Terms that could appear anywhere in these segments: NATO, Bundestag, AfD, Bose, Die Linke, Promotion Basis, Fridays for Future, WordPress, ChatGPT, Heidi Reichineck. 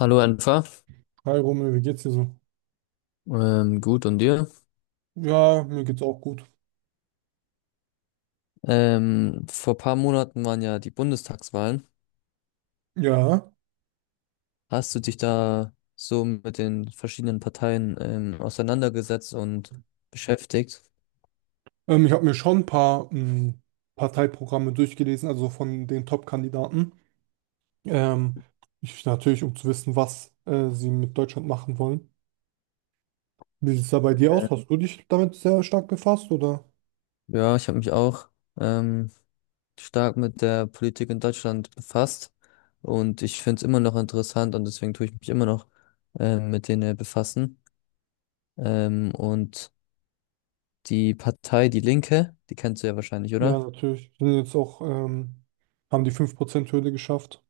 Hallo Enfer. Hi Romeo, wie geht's dir so? Gut und dir? Ja, mir geht's auch gut. Vor paar Monaten waren ja die Bundestagswahlen. Ja, Hast du dich da so mit den verschiedenen Parteien auseinandergesetzt und beschäftigt? Ich habe mir schon ein paar Parteiprogramme durchgelesen, also von den Top-Kandidaten. Ähm, Ich natürlich, um zu wissen, was sie mit Deutschland machen wollen. Wie sieht's da bei dir aus? Hast du dich damit sehr stark befasst, oder? Ja, ich habe mich auch ähm, stark mit der Politik in Deutschland befasst und ich finde es immer noch interessant und deswegen tue ich mich immer noch mit denen befassen. Und die Partei Die Linke, die kennst du ja wahrscheinlich, Ja, oder? natürlich. Haben die 5% hürde geschafft.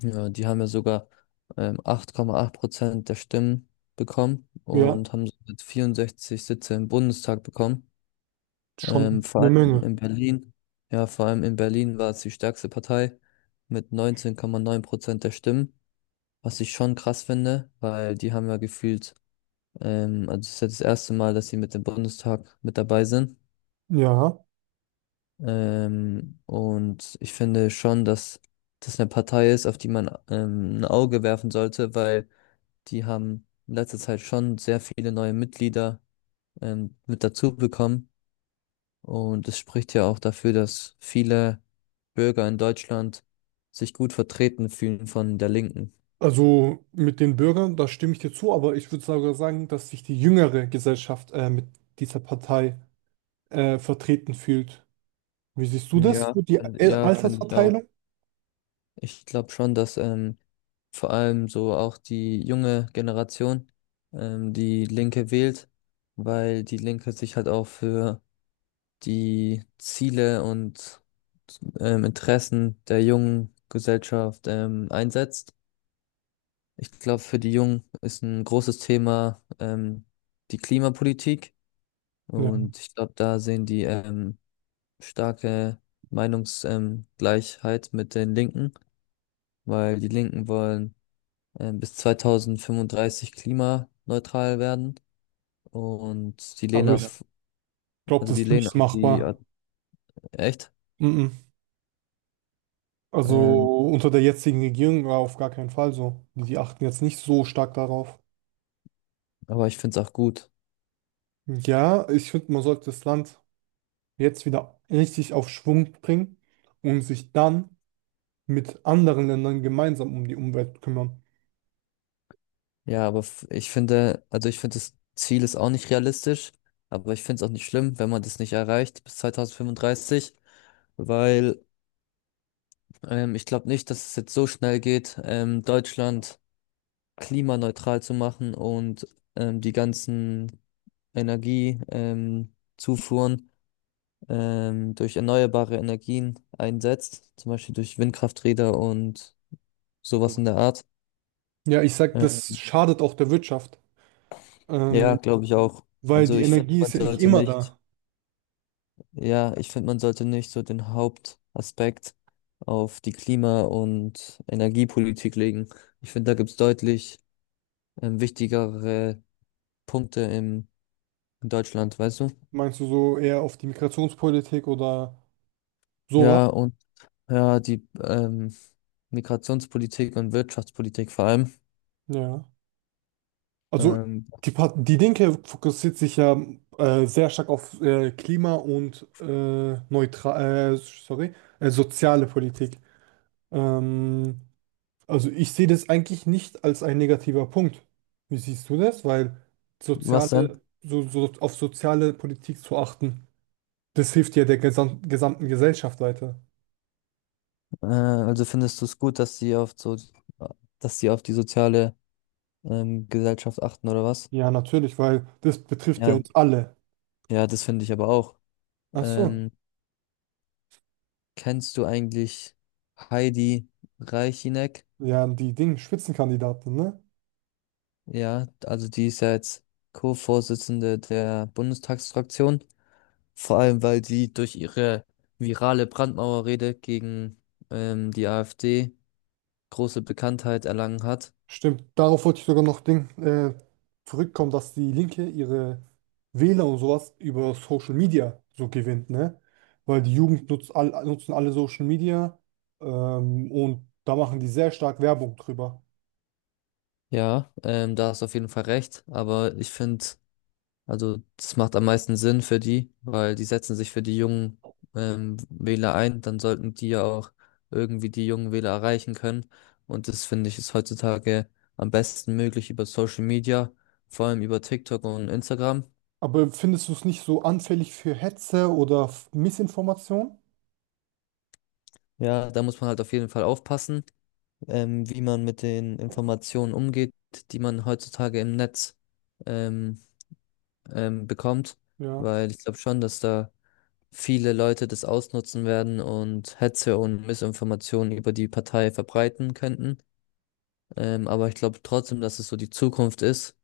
Ja, die haben ja sogar 8,8% der Stimmen bekommen Ja, und haben somit 64 Sitze im Bundestag bekommen. schon Vor eine allem Menge. in Berlin, ja, vor allem in Berlin war es die stärkste Partei mit 19,9% der Stimmen, was ich schon krass finde, weil die haben ja gefühlt, Also es ist ja das erste Mal, dass sie mit dem Bundestag mit dabei sind. Ja. Und ich finde schon, dass das eine Partei ist, auf die man ein Auge werfen sollte, weil die haben in letzter Zeit schon sehr viele neue Mitglieder mit dazu bekommen. Und es spricht ja auch dafür, dass viele Bürger in Deutschland sich gut vertreten fühlen von der Linken. Also mit den Bürgern, da stimme ich dir zu, aber ich würde sogar sagen, dass sich die jüngere Gesellschaft mit dieser Partei vertreten fühlt. Wie siehst du das mit der Ja, finde ich auch. Altersverteilung? Ich glaube schon, dass vor allem so auch die junge Generation die Linke wählt, weil die Linke sich halt auch für die Ziele und Interessen der jungen Gesellschaft einsetzt. Ich glaube, für die Jungen ist ein großes Thema die Klimapolitik Ja, und ich glaube, da sehen die starke Meinungsgleichheit Gleichheit mit den Linken, weil die Linken wollen bis 2035 klimaneutral werden und die aber lehnen ja. ich ja. auf, glaube, also das die ist lehnen nicht auf machbar. echt, Mhm. ähm, Also unter der jetzigen Regierung war auf gar keinen Fall so. Die achten jetzt nicht so stark darauf. aber ich finde es auch gut. Ja, ich finde, man sollte das Land jetzt wieder richtig auf Schwung bringen und sich dann mit anderen Ländern gemeinsam um die Umwelt kümmern. Ich finde, also ich finde, das Ziel ist auch nicht realistisch, aber ich finde es auch nicht schlimm, wenn man das nicht erreicht bis 2035, weil ich glaube nicht, dass es jetzt so schnell geht, Deutschland klimaneutral zu machen und die ganzen Energie, Zufuhren durch erneuerbare Energien einsetzt, zum Beispiel durch Windkrafträder und sowas in der Art. Ja, ich sag, Äh, das schadet auch der Wirtschaft, ja, ähm, glaube ich auch. weil Also die ich finde, Energie ist man ja nicht sollte immer nicht. da. Ja, ich finde, man sollte nicht so den Hauptaspekt auf die Klima- und Energiepolitik legen. Ich finde, da gibt's deutlich wichtigere Punkte in Deutschland, weißt du? Meinst du so eher auf die Migrationspolitik oder sowas? Ja, und ja, die Migrationspolitik und Wirtschaftspolitik vor allem. Ja. Also Ähm, die, Part- die Linke fokussiert sich ja sehr stark auf Klima und sorry, soziale Politik. Ähm, also ich sehe das eigentlich nicht als ein negativer Punkt. Wie siehst du das? Weil Was denn? so auf soziale Politik zu achten. Das hilft ja der gesamten Gesellschaft weiter. Also findest du es gut, dass sie auf die soziale Gesellschaft achten oder was? Ja, natürlich, weil das betrifft ja Ja, uns alle. ja, das finde ich aber auch. Ach so. Ähm, Kennst du eigentlich Heidi Reichineck? Ja, die Ding, Spitzenkandidaten, ne? Ja, also die ist ja jetzt Co-Vorsitzende der Bundestagsfraktion. Vor allem, weil sie durch ihre virale Brandmauerrede gegen die AfD große Bekanntheit erlangen hat. Stimmt, darauf wollte ich sogar noch zurückkommen, dass die Linke ihre Wähler und sowas über Social Media so gewinnt, ne? Weil die Jugend nutzt all, nutzen alle Social Media, und da machen die sehr stark Werbung drüber. Ja, da hast du auf jeden Fall recht. Aber ich finde, also das macht am meisten Sinn für die, weil die setzen sich für die jungen Wähler ein, dann sollten die ja auch irgendwie die jungen Wähler erreichen können. Und das finde ich ist heutzutage am besten möglich über Social Media, vor allem über TikTok und Instagram. Aber findest du es nicht so anfällig für Hetze oder Missinformation? Ja, da muss man halt auf jeden Fall aufpassen, wie man mit den Informationen umgeht, die man heutzutage im Netz ähm, bekommt, Ja. weil ich glaube schon, dass da viele Leute das ausnutzen werden und Hetze und Missinformationen über die Partei verbreiten könnten. Aber ich glaube trotzdem, dass es so die Zukunft ist.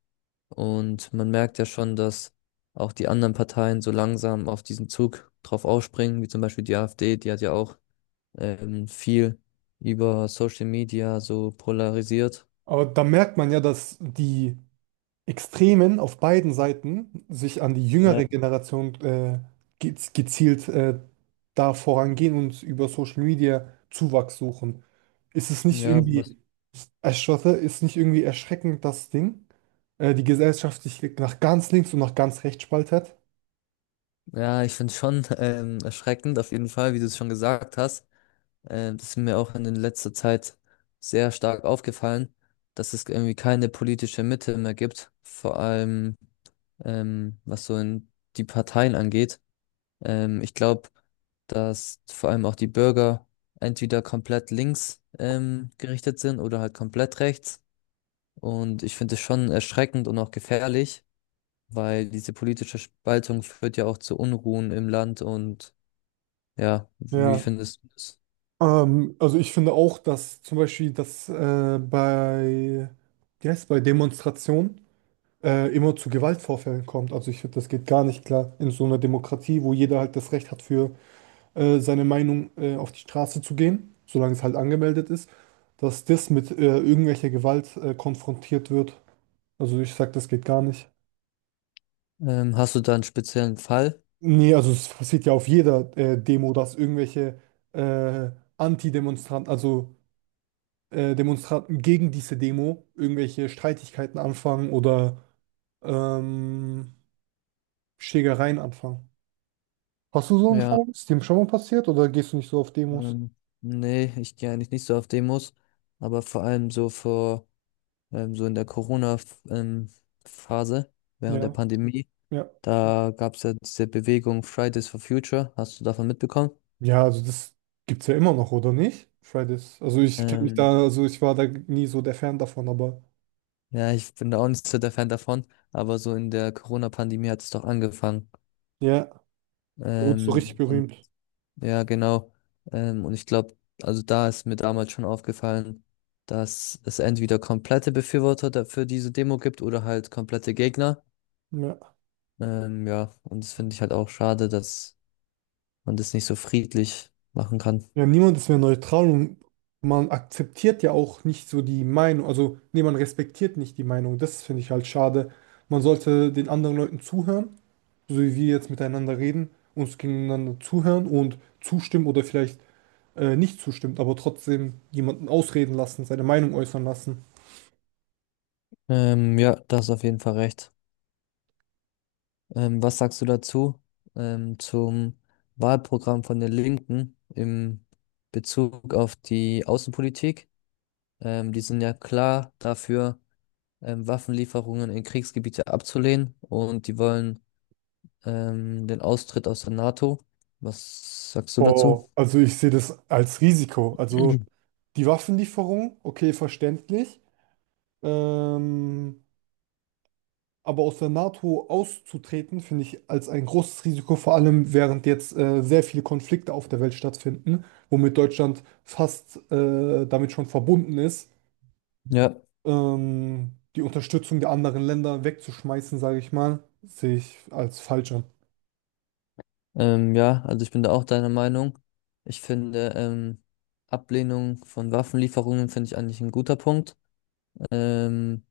Und man merkt ja schon, dass auch die anderen Parteien so langsam auf diesen Zug drauf aufspringen, wie zum Beispiel die AfD, die hat ja auch viel über Social Media so polarisiert. Aber da merkt man ja, dass die Extremen auf beiden Seiten sich an die Ja. jüngere Generation gezielt da vorangehen und über Social Media Zuwachs suchen. Ist es nicht Ja, irgendwie was? ist nicht irgendwie erschreckend, die Gesellschaft sich nach ganz links und nach ganz rechts spaltet? Ja, ich finde es schon erschreckend, auf jeden Fall, wie du es schon gesagt hast. Das ist mir auch in letzter Zeit sehr stark aufgefallen, dass es irgendwie keine politische Mitte mehr gibt, vor allem was so in die Parteien angeht. Ich glaube, dass vor allem auch die Bürger entweder komplett links gerichtet sind oder halt komplett rechts. Und ich finde es schon erschreckend und auch gefährlich, weil diese politische Spaltung führt ja auch zu Unruhen im Land und ja, wie Ja. findest du das? Also ich finde auch, dass zum Beispiel das bei, wie heißt bei Demonstrationen immer zu Gewaltvorfällen kommt. Also ich finde, das geht gar nicht klar in so einer Demokratie, wo jeder halt das Recht hat, für seine Meinung auf die Straße zu gehen, solange es halt angemeldet ist, dass das mit irgendwelcher Gewalt konfrontiert wird. Also ich sag, das geht gar nicht. Hast du da einen speziellen Fall? Nee, also es passiert ja auf jeder Demo, dass irgendwelche äh, Anti-Demonstranten, also Demonstranten gegen diese Demo irgendwelche Streitigkeiten anfangen oder ähm, Schlägereien anfangen. Hast du so einen Ja, Fall? Ist dir schon mal passiert oder gehst du nicht so auf Demos? ähm, nee, ich gehe eigentlich nicht so auf Demos, aber vor allem so in der Corona-Phase, während der Ja, Pandemie, ja. da gab es ja diese Bewegung Fridays for Future, hast du davon mitbekommen? Ja, also das gibt es ja immer noch, oder nicht? Fridays. Also ich kenne mich Ähm, da, also ich war da nie so der Fan davon, aber ja, ich bin da auch nicht so der Fan davon, aber so in der Corona-Pandemie hat es doch angefangen. ja, da wurde so richtig Ähm, und berühmt. Ja, genau. Und ich glaube, also da ist mir damals schon aufgefallen, dass es entweder komplette Befürworter für diese Demo gibt oder halt komplette Gegner. Ja. Ja, und das finde ich halt auch schade, dass man das nicht so friedlich machen kann. Ja, niemand ist mehr neutral und man akzeptiert ja auch nicht so die Meinung. Also, nee, man respektiert nicht die Meinung. Das finde ich halt schade. Man sollte den anderen Leuten zuhören, so wie wir jetzt miteinander reden, uns gegeneinander zuhören und zustimmen oder vielleicht nicht zustimmt aber trotzdem jemanden ausreden lassen, seine Meinung äußern lassen. Ja, da hast du auf jeden Fall recht. Was sagst du dazu, zum Wahlprogramm von den Linken im Bezug auf die Außenpolitik? Die sind ja klar dafür. Waffenlieferungen in Kriegsgebiete abzulehnen und die wollen den Austritt aus der NATO. Was sagst du dazu? Oh, also ich sehe das als Risiko. Also Mhm. die Waffenlieferung, okay, verständlich. Ähm, Aber aus der NATO auszutreten, finde ich als ein großes Risiko, vor allem während jetzt sehr viele Konflikte auf der Welt stattfinden, womit Deutschland fast damit schon verbunden ist, Ja, die Unterstützung der anderen Länder wegzuschmeißen, sage ich mal, sehe ich als falsch an. Ja, also ich bin da auch deiner Meinung. Ich finde, Ablehnung von Waffenlieferungen finde ich eigentlich ein guter Punkt. Ähm,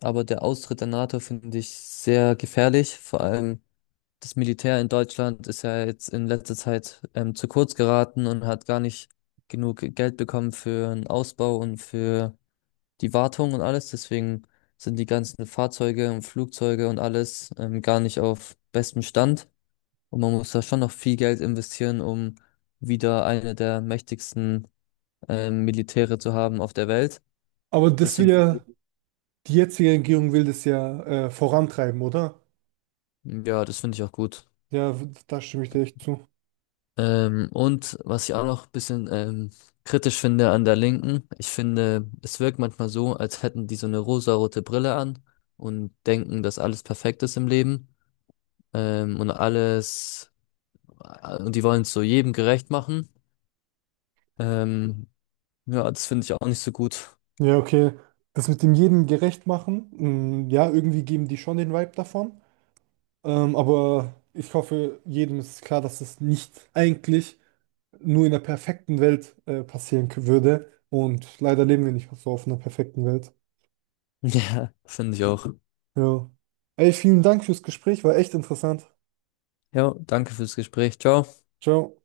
aber der Austritt der NATO finde ich sehr gefährlich. Vor allem das Militär in Deutschland ist ja jetzt in letzter Zeit zu kurz geraten und hat gar nicht genug Geld bekommen für einen Ausbau und für die Wartung und alles. Deswegen sind die ganzen Fahrzeuge und Flugzeuge und alles gar nicht auf bestem Stand. Und man muss da schon noch viel Geld investieren, um wieder eine der mächtigsten Militäre zu haben auf der Welt. Aber das Deswegen, will find ja, ich- Die jetzige Regierung will das ja vorantreiben, oder? hm, ja, das finde ich auch gut. Da stimme ich dir echt zu. Und was ich auch noch ein bisschen kritisch finde an der Linken, ich finde, es wirkt manchmal so, als hätten die so eine rosarote Brille an und denken, dass alles perfekt ist im Leben ähm, und alles und die wollen es so jedem gerecht machen. Ähm, ja, das finde ich auch nicht so gut. Ja, okay. Das mit dem jedem gerecht machen, mh, ja, irgendwie geben die schon den Vibe davon. Aber ich hoffe, jedem ist klar, dass es nicht eigentlich nur in der perfekten Welt würde. Und leider leben wir nicht so auf einer perfekten Welt. Ja. Finde ich auch. Ja. Ey, vielen Dank fürs Gespräch, war echt interessant. Ja, danke fürs Gespräch. Ciao. Ciao.